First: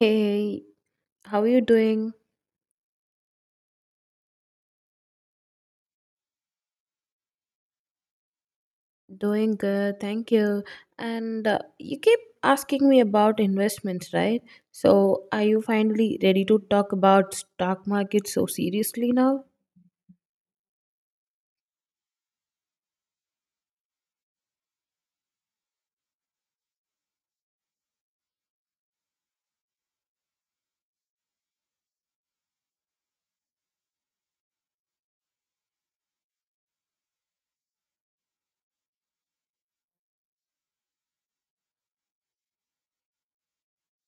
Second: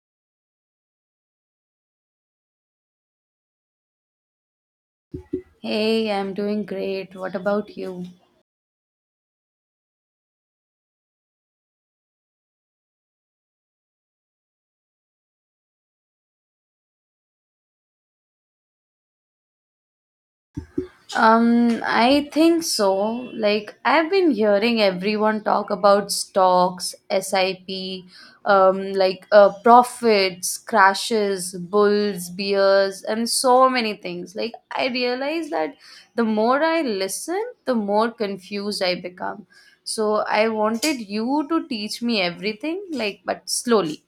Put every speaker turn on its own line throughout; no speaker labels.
Hey, how are you doing?
Hey, I'm doing great. What about you?
Doing good, thank you. And you keep asking me about investments, right? So, are you finally ready to talk about stock market so seriously now?
I think so. Like, I've been hearing everyone talk about stocks, SIP, profits, crashes, bulls, bears, and so many things. Like, I realize that the more I listen, the more confused I become. So, I wanted you to teach me everything, like, but slowly.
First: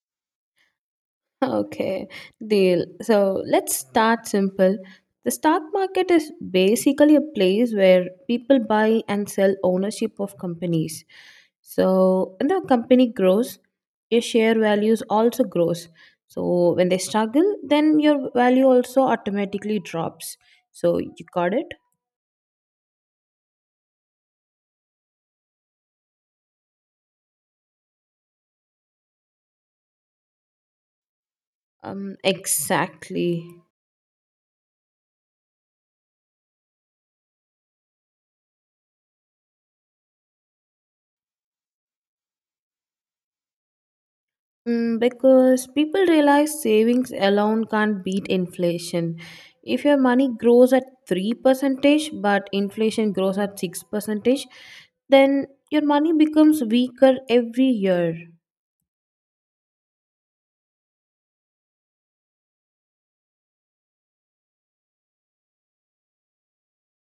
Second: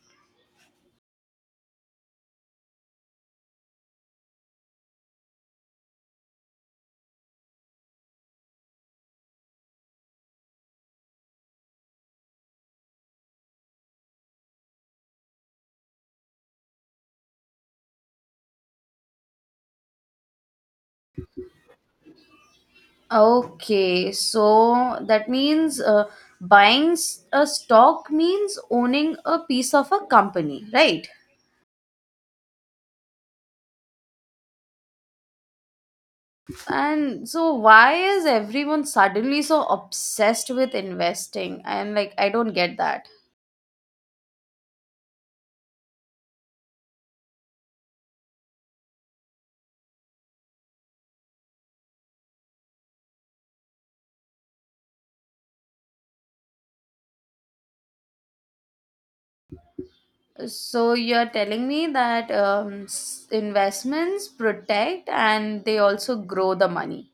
Okay, deal. So let's start simple. The stock market is basically a place where people buy and sell ownership of companies. So when the company grows, your share values also grows. So when they struggle, then your value also automatically drops. So you got it?
Okay, so that means a stock means owning a piece of a company, right?
Exactly.
And so, why is everyone suddenly so obsessed with investing? And like, I don't get that.
Mm, because people realize savings alone can't beat inflation. If your money grows at 3% but inflation grows at 6%, then your money becomes weaker every year.
So, you're telling me that investments protect and they also grow the money.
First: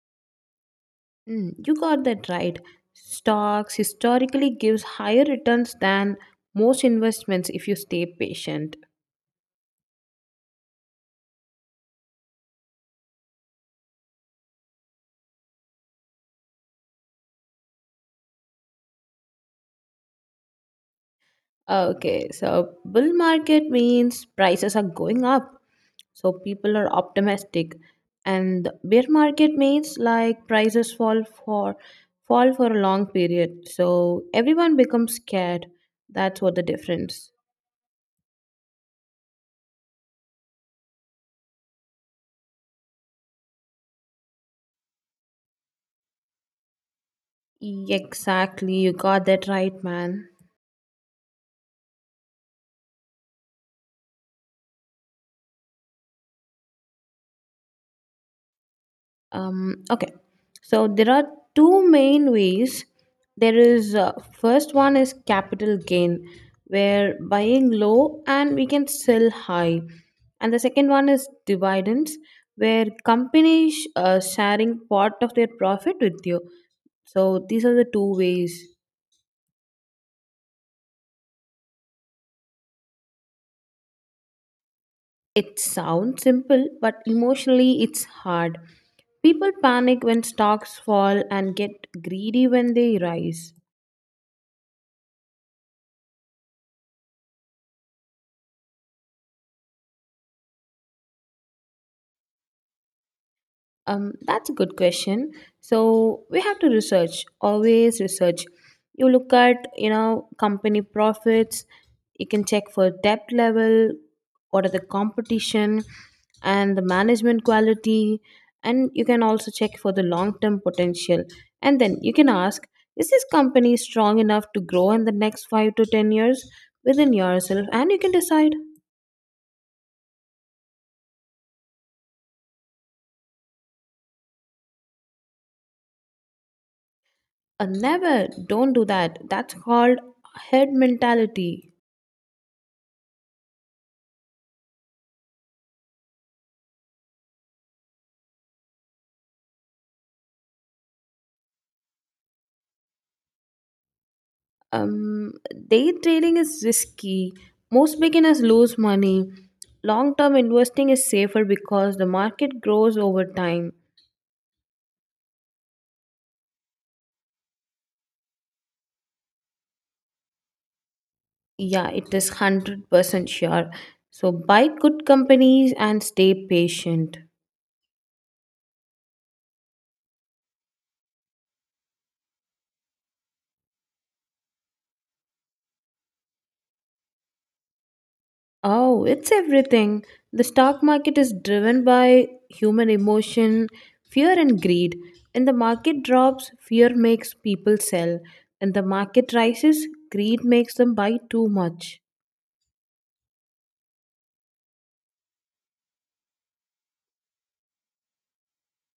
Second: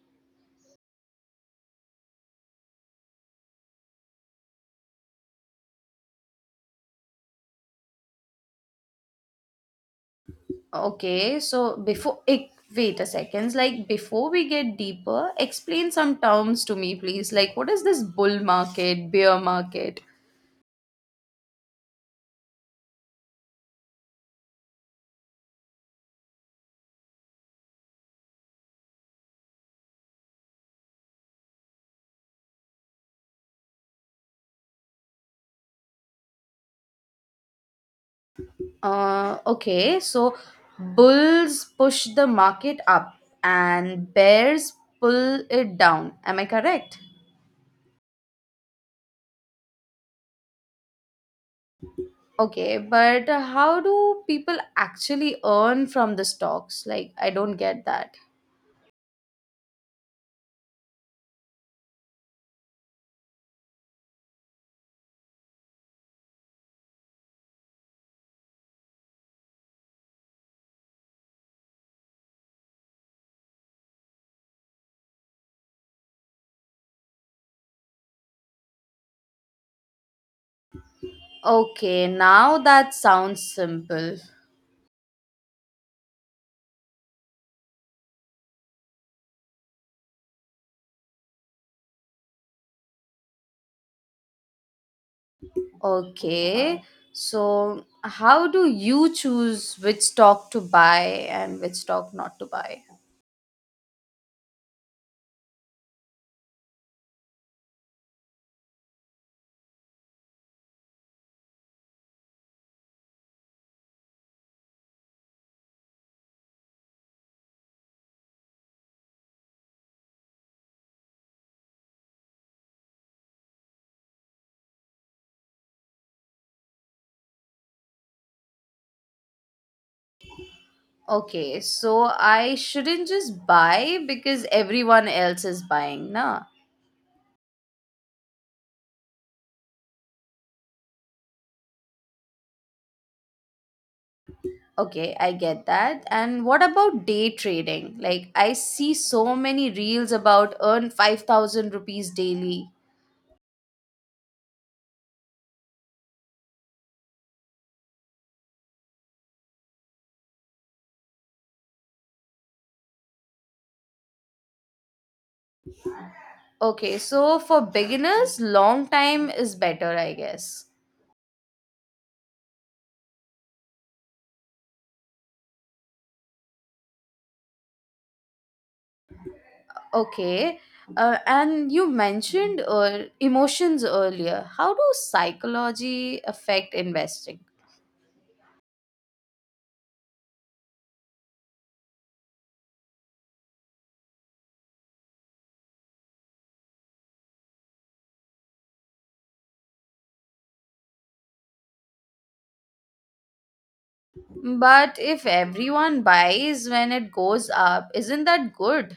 Mm, you got that right. Stocks historically gives higher returns than most investments if you stay patient.
Okay, so wait a second, like before we get deeper, explain some terms to me, please. Like, what is this bull market, bear market?
Okay, so bull market means prices are going up so people are optimistic and the bear market means like prices fall for a long period so everyone becomes scared. That's what the difference.
Okay, so bulls push the market up and bears pull it down. Am I correct?
Exactly, you got that right, man.
Okay, but how do people actually earn from the stocks? Like, I don't get that.
Okay, so there are two main ways. There is first one is capital gain where buying low and we can sell high, and the second one is dividends where companies sharing part of their profit with you. So these are the two ways.
Okay, now that sounds simple.
It sounds simple but emotionally it's hard. People panic when stocks fall and get greedy when they rise.
Okay. So, how do you choose which stock to buy and which stock not to buy?
That's a good question. So we have to research, always research. You look at, you know, company profits, you can check for debt level, what are the competition and the management quality, and you can also check for the long term potential. And then you can ask, is this company strong enough to grow in the next 5 to 10 years within yourself? And you can decide.
Okay, so I shouldn't just buy because everyone else is buying, nah.
Never, don't do that. That's called head mentality.
Okay, I get that. And what about day trading? Like, I see so many reels about earn 5,000 rupees daily.
Um, day trading is risky. Most beginners lose money. Long term investing is safer because the market grows over time.
Okay, so for beginners, long time is better, I guess.
Yeah, it is 100% sure. So buy good companies and stay patient.
Okay. And you mentioned emotions earlier. How do psychology affect investing?
Oh, it's everything. The stock market is driven by human emotion, fear, and greed. When the market drops, fear makes people sell. When the market rises, greed makes them buy too much.
But if everyone buys when it goes up, isn't that good?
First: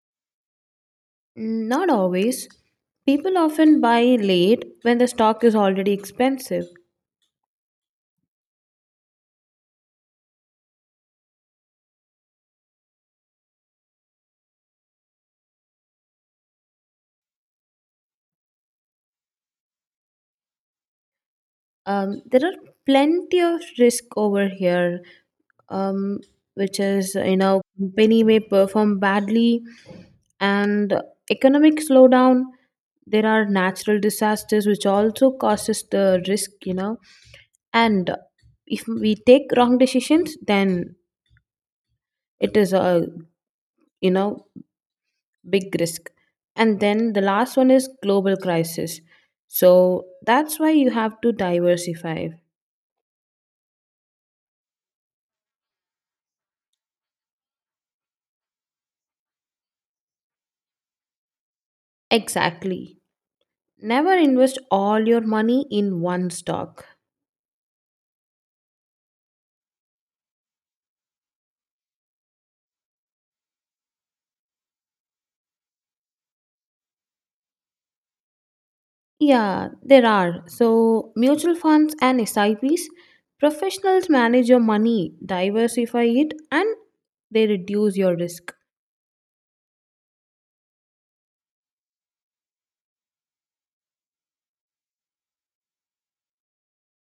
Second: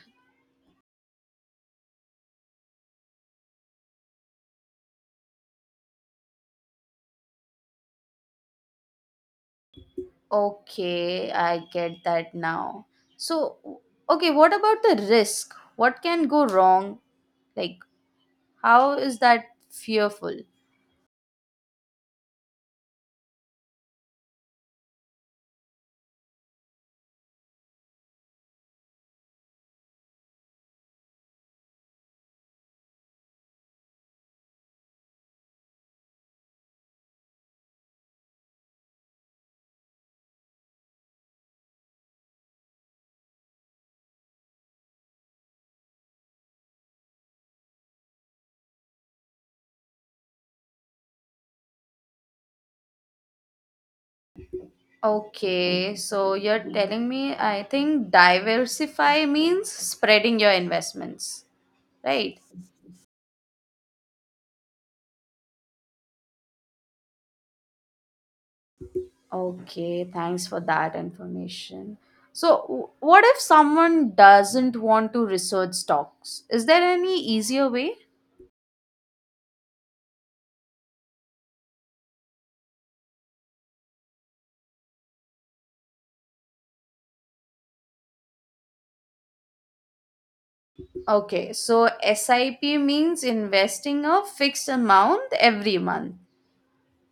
Mm, not always. People often buy late when the stock is already expensive.
Okay, I get that now. So, w- okay, what about the risk? What can go wrong? Like, how is that fearful?
There are plenty of risk over here, um, which is, you know, company may perform badly, and economic slowdown. There are natural disasters which also causes the risk, you know. And if we take wrong decisions, then it is a, you know, big risk, and then the last one is global crisis. So that's why you have to diversify.
Okay, so you're telling me I think diversify means spreading your investments, right?
Exactly, never invest all your money in one stock.
Okay, thanks for that information. So, what if someone doesn't want to research stocks? Is there any easier way?
Yeah, there are so mutual funds and S I Ps. Professionals manage your money, diversify it, and they reduce your risk.
Okay, so SIP means investing a fixed amount every month.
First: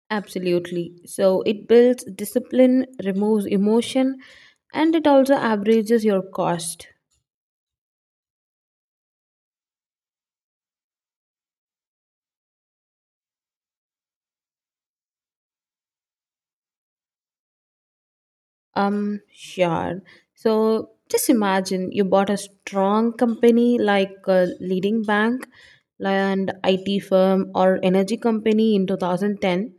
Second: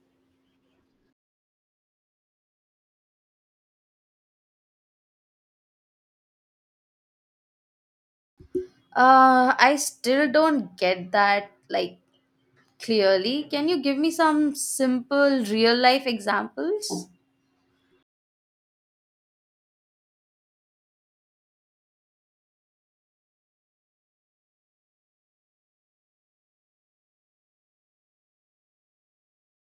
Absolutely, so it builds discipline, removes emotion, and it also averages your cost.
I still don't get that like clearly. Can you give me some simple real life examples?
Sure. So just imagine you bought a strong company like a leading bank and IT firm or energy company in 2010.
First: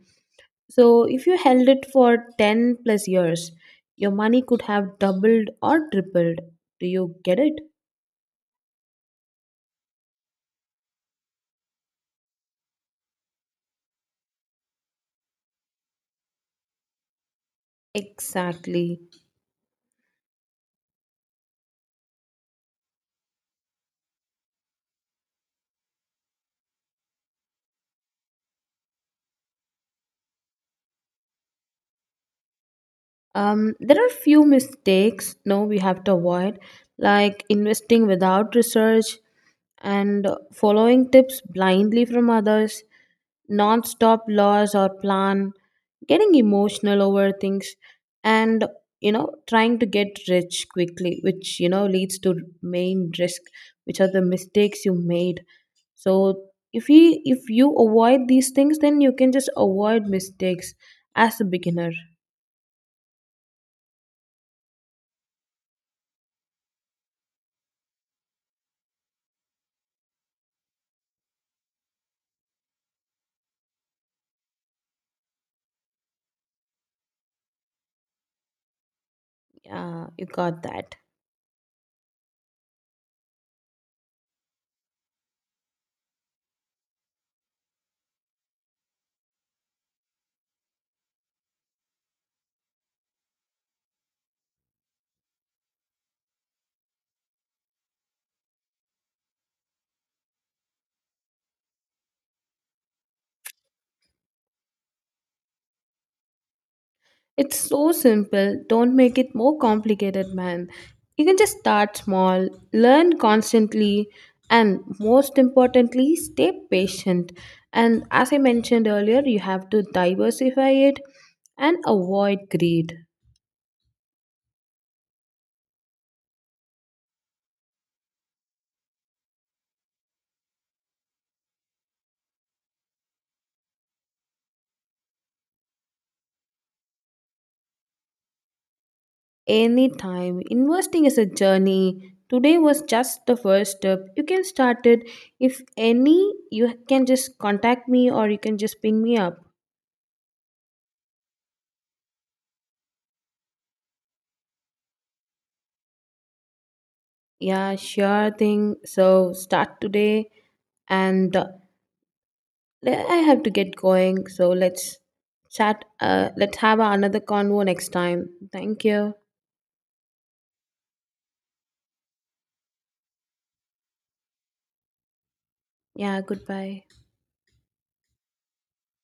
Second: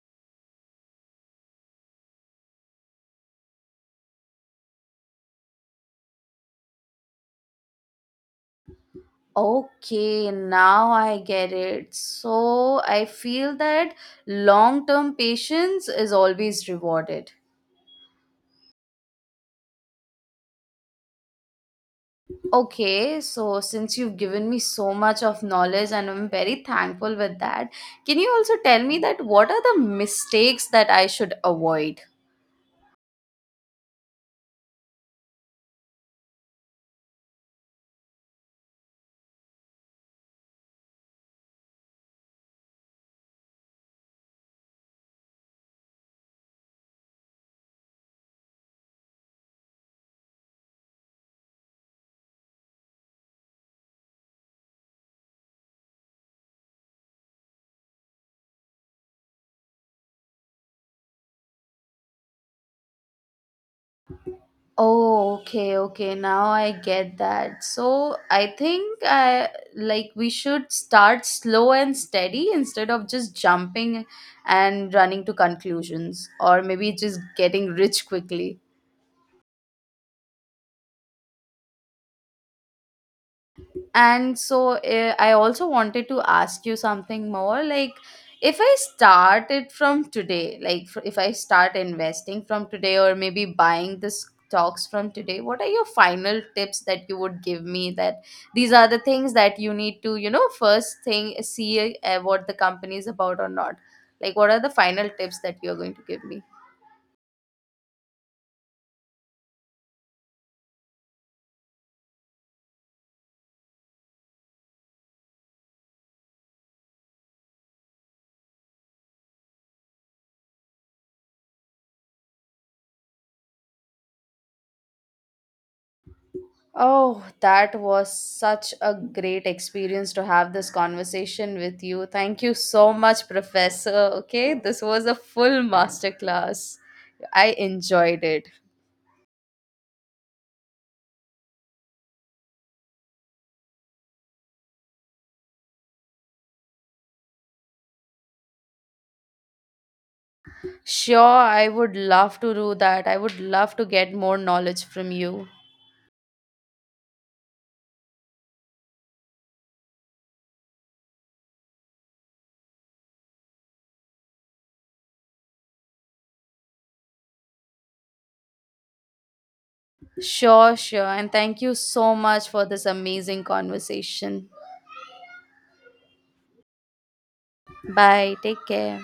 So if you held it for 10 plus years, your money could have doubled or tripled. Do you get it?
Okay, now I get it. So I feel that long term patience is always rewarded.
Exactly.
Okay, so since you've given me so much of knowledge and I'm very thankful with that, can you also tell me that what are the mistakes that I should avoid?
There are few mistakes, no, we have to avoid, like investing without research and following tips blindly from others, non-stop laws or plan, getting emotional over things, and you know trying to get rich quickly, which you know leads to main risk, which are the mistakes you made. So if you avoid these things, then you can just avoid mistakes as a beginner.
Oh, okay, okay. Now I get that. So I think I like we should start slow and steady instead of just jumping and running to conclusions, or maybe just getting rich quickly.
Yeah, you got that.
And I also wanted to ask you something more. Like, if I start it from today, if I start investing from today or maybe buying the stocks from today, what are your final tips that you would give me that these are the things that you need to, you know, first thing, see what the company is about or not? Like, what are the final tips that you're going to give me?
It's so simple. Don't make it more complicated, man. You can just start small, learn constantly, and most importantly, stay patient. And as I mentioned earlier, you have to diversify it and avoid greed.
Oh, that was such a great experience to have this conversation with you. Thank you so much, Professor. Okay, this was a full masterclass. I enjoyed it.
Anytime, investing is a journey. Today was just the first step. You can start it. If any, you can just contact me or you can just ping me up.
Sure, I would love to do that. I would love to get more knowledge from you.
Yeah, sure thing. So start today, and I have to get going. So let's chat. Let's have another convo next time. Thank you.
Sure, sure. And thank you so much for this amazing conversation.
Yeah, goodbye.
Bye. Take care.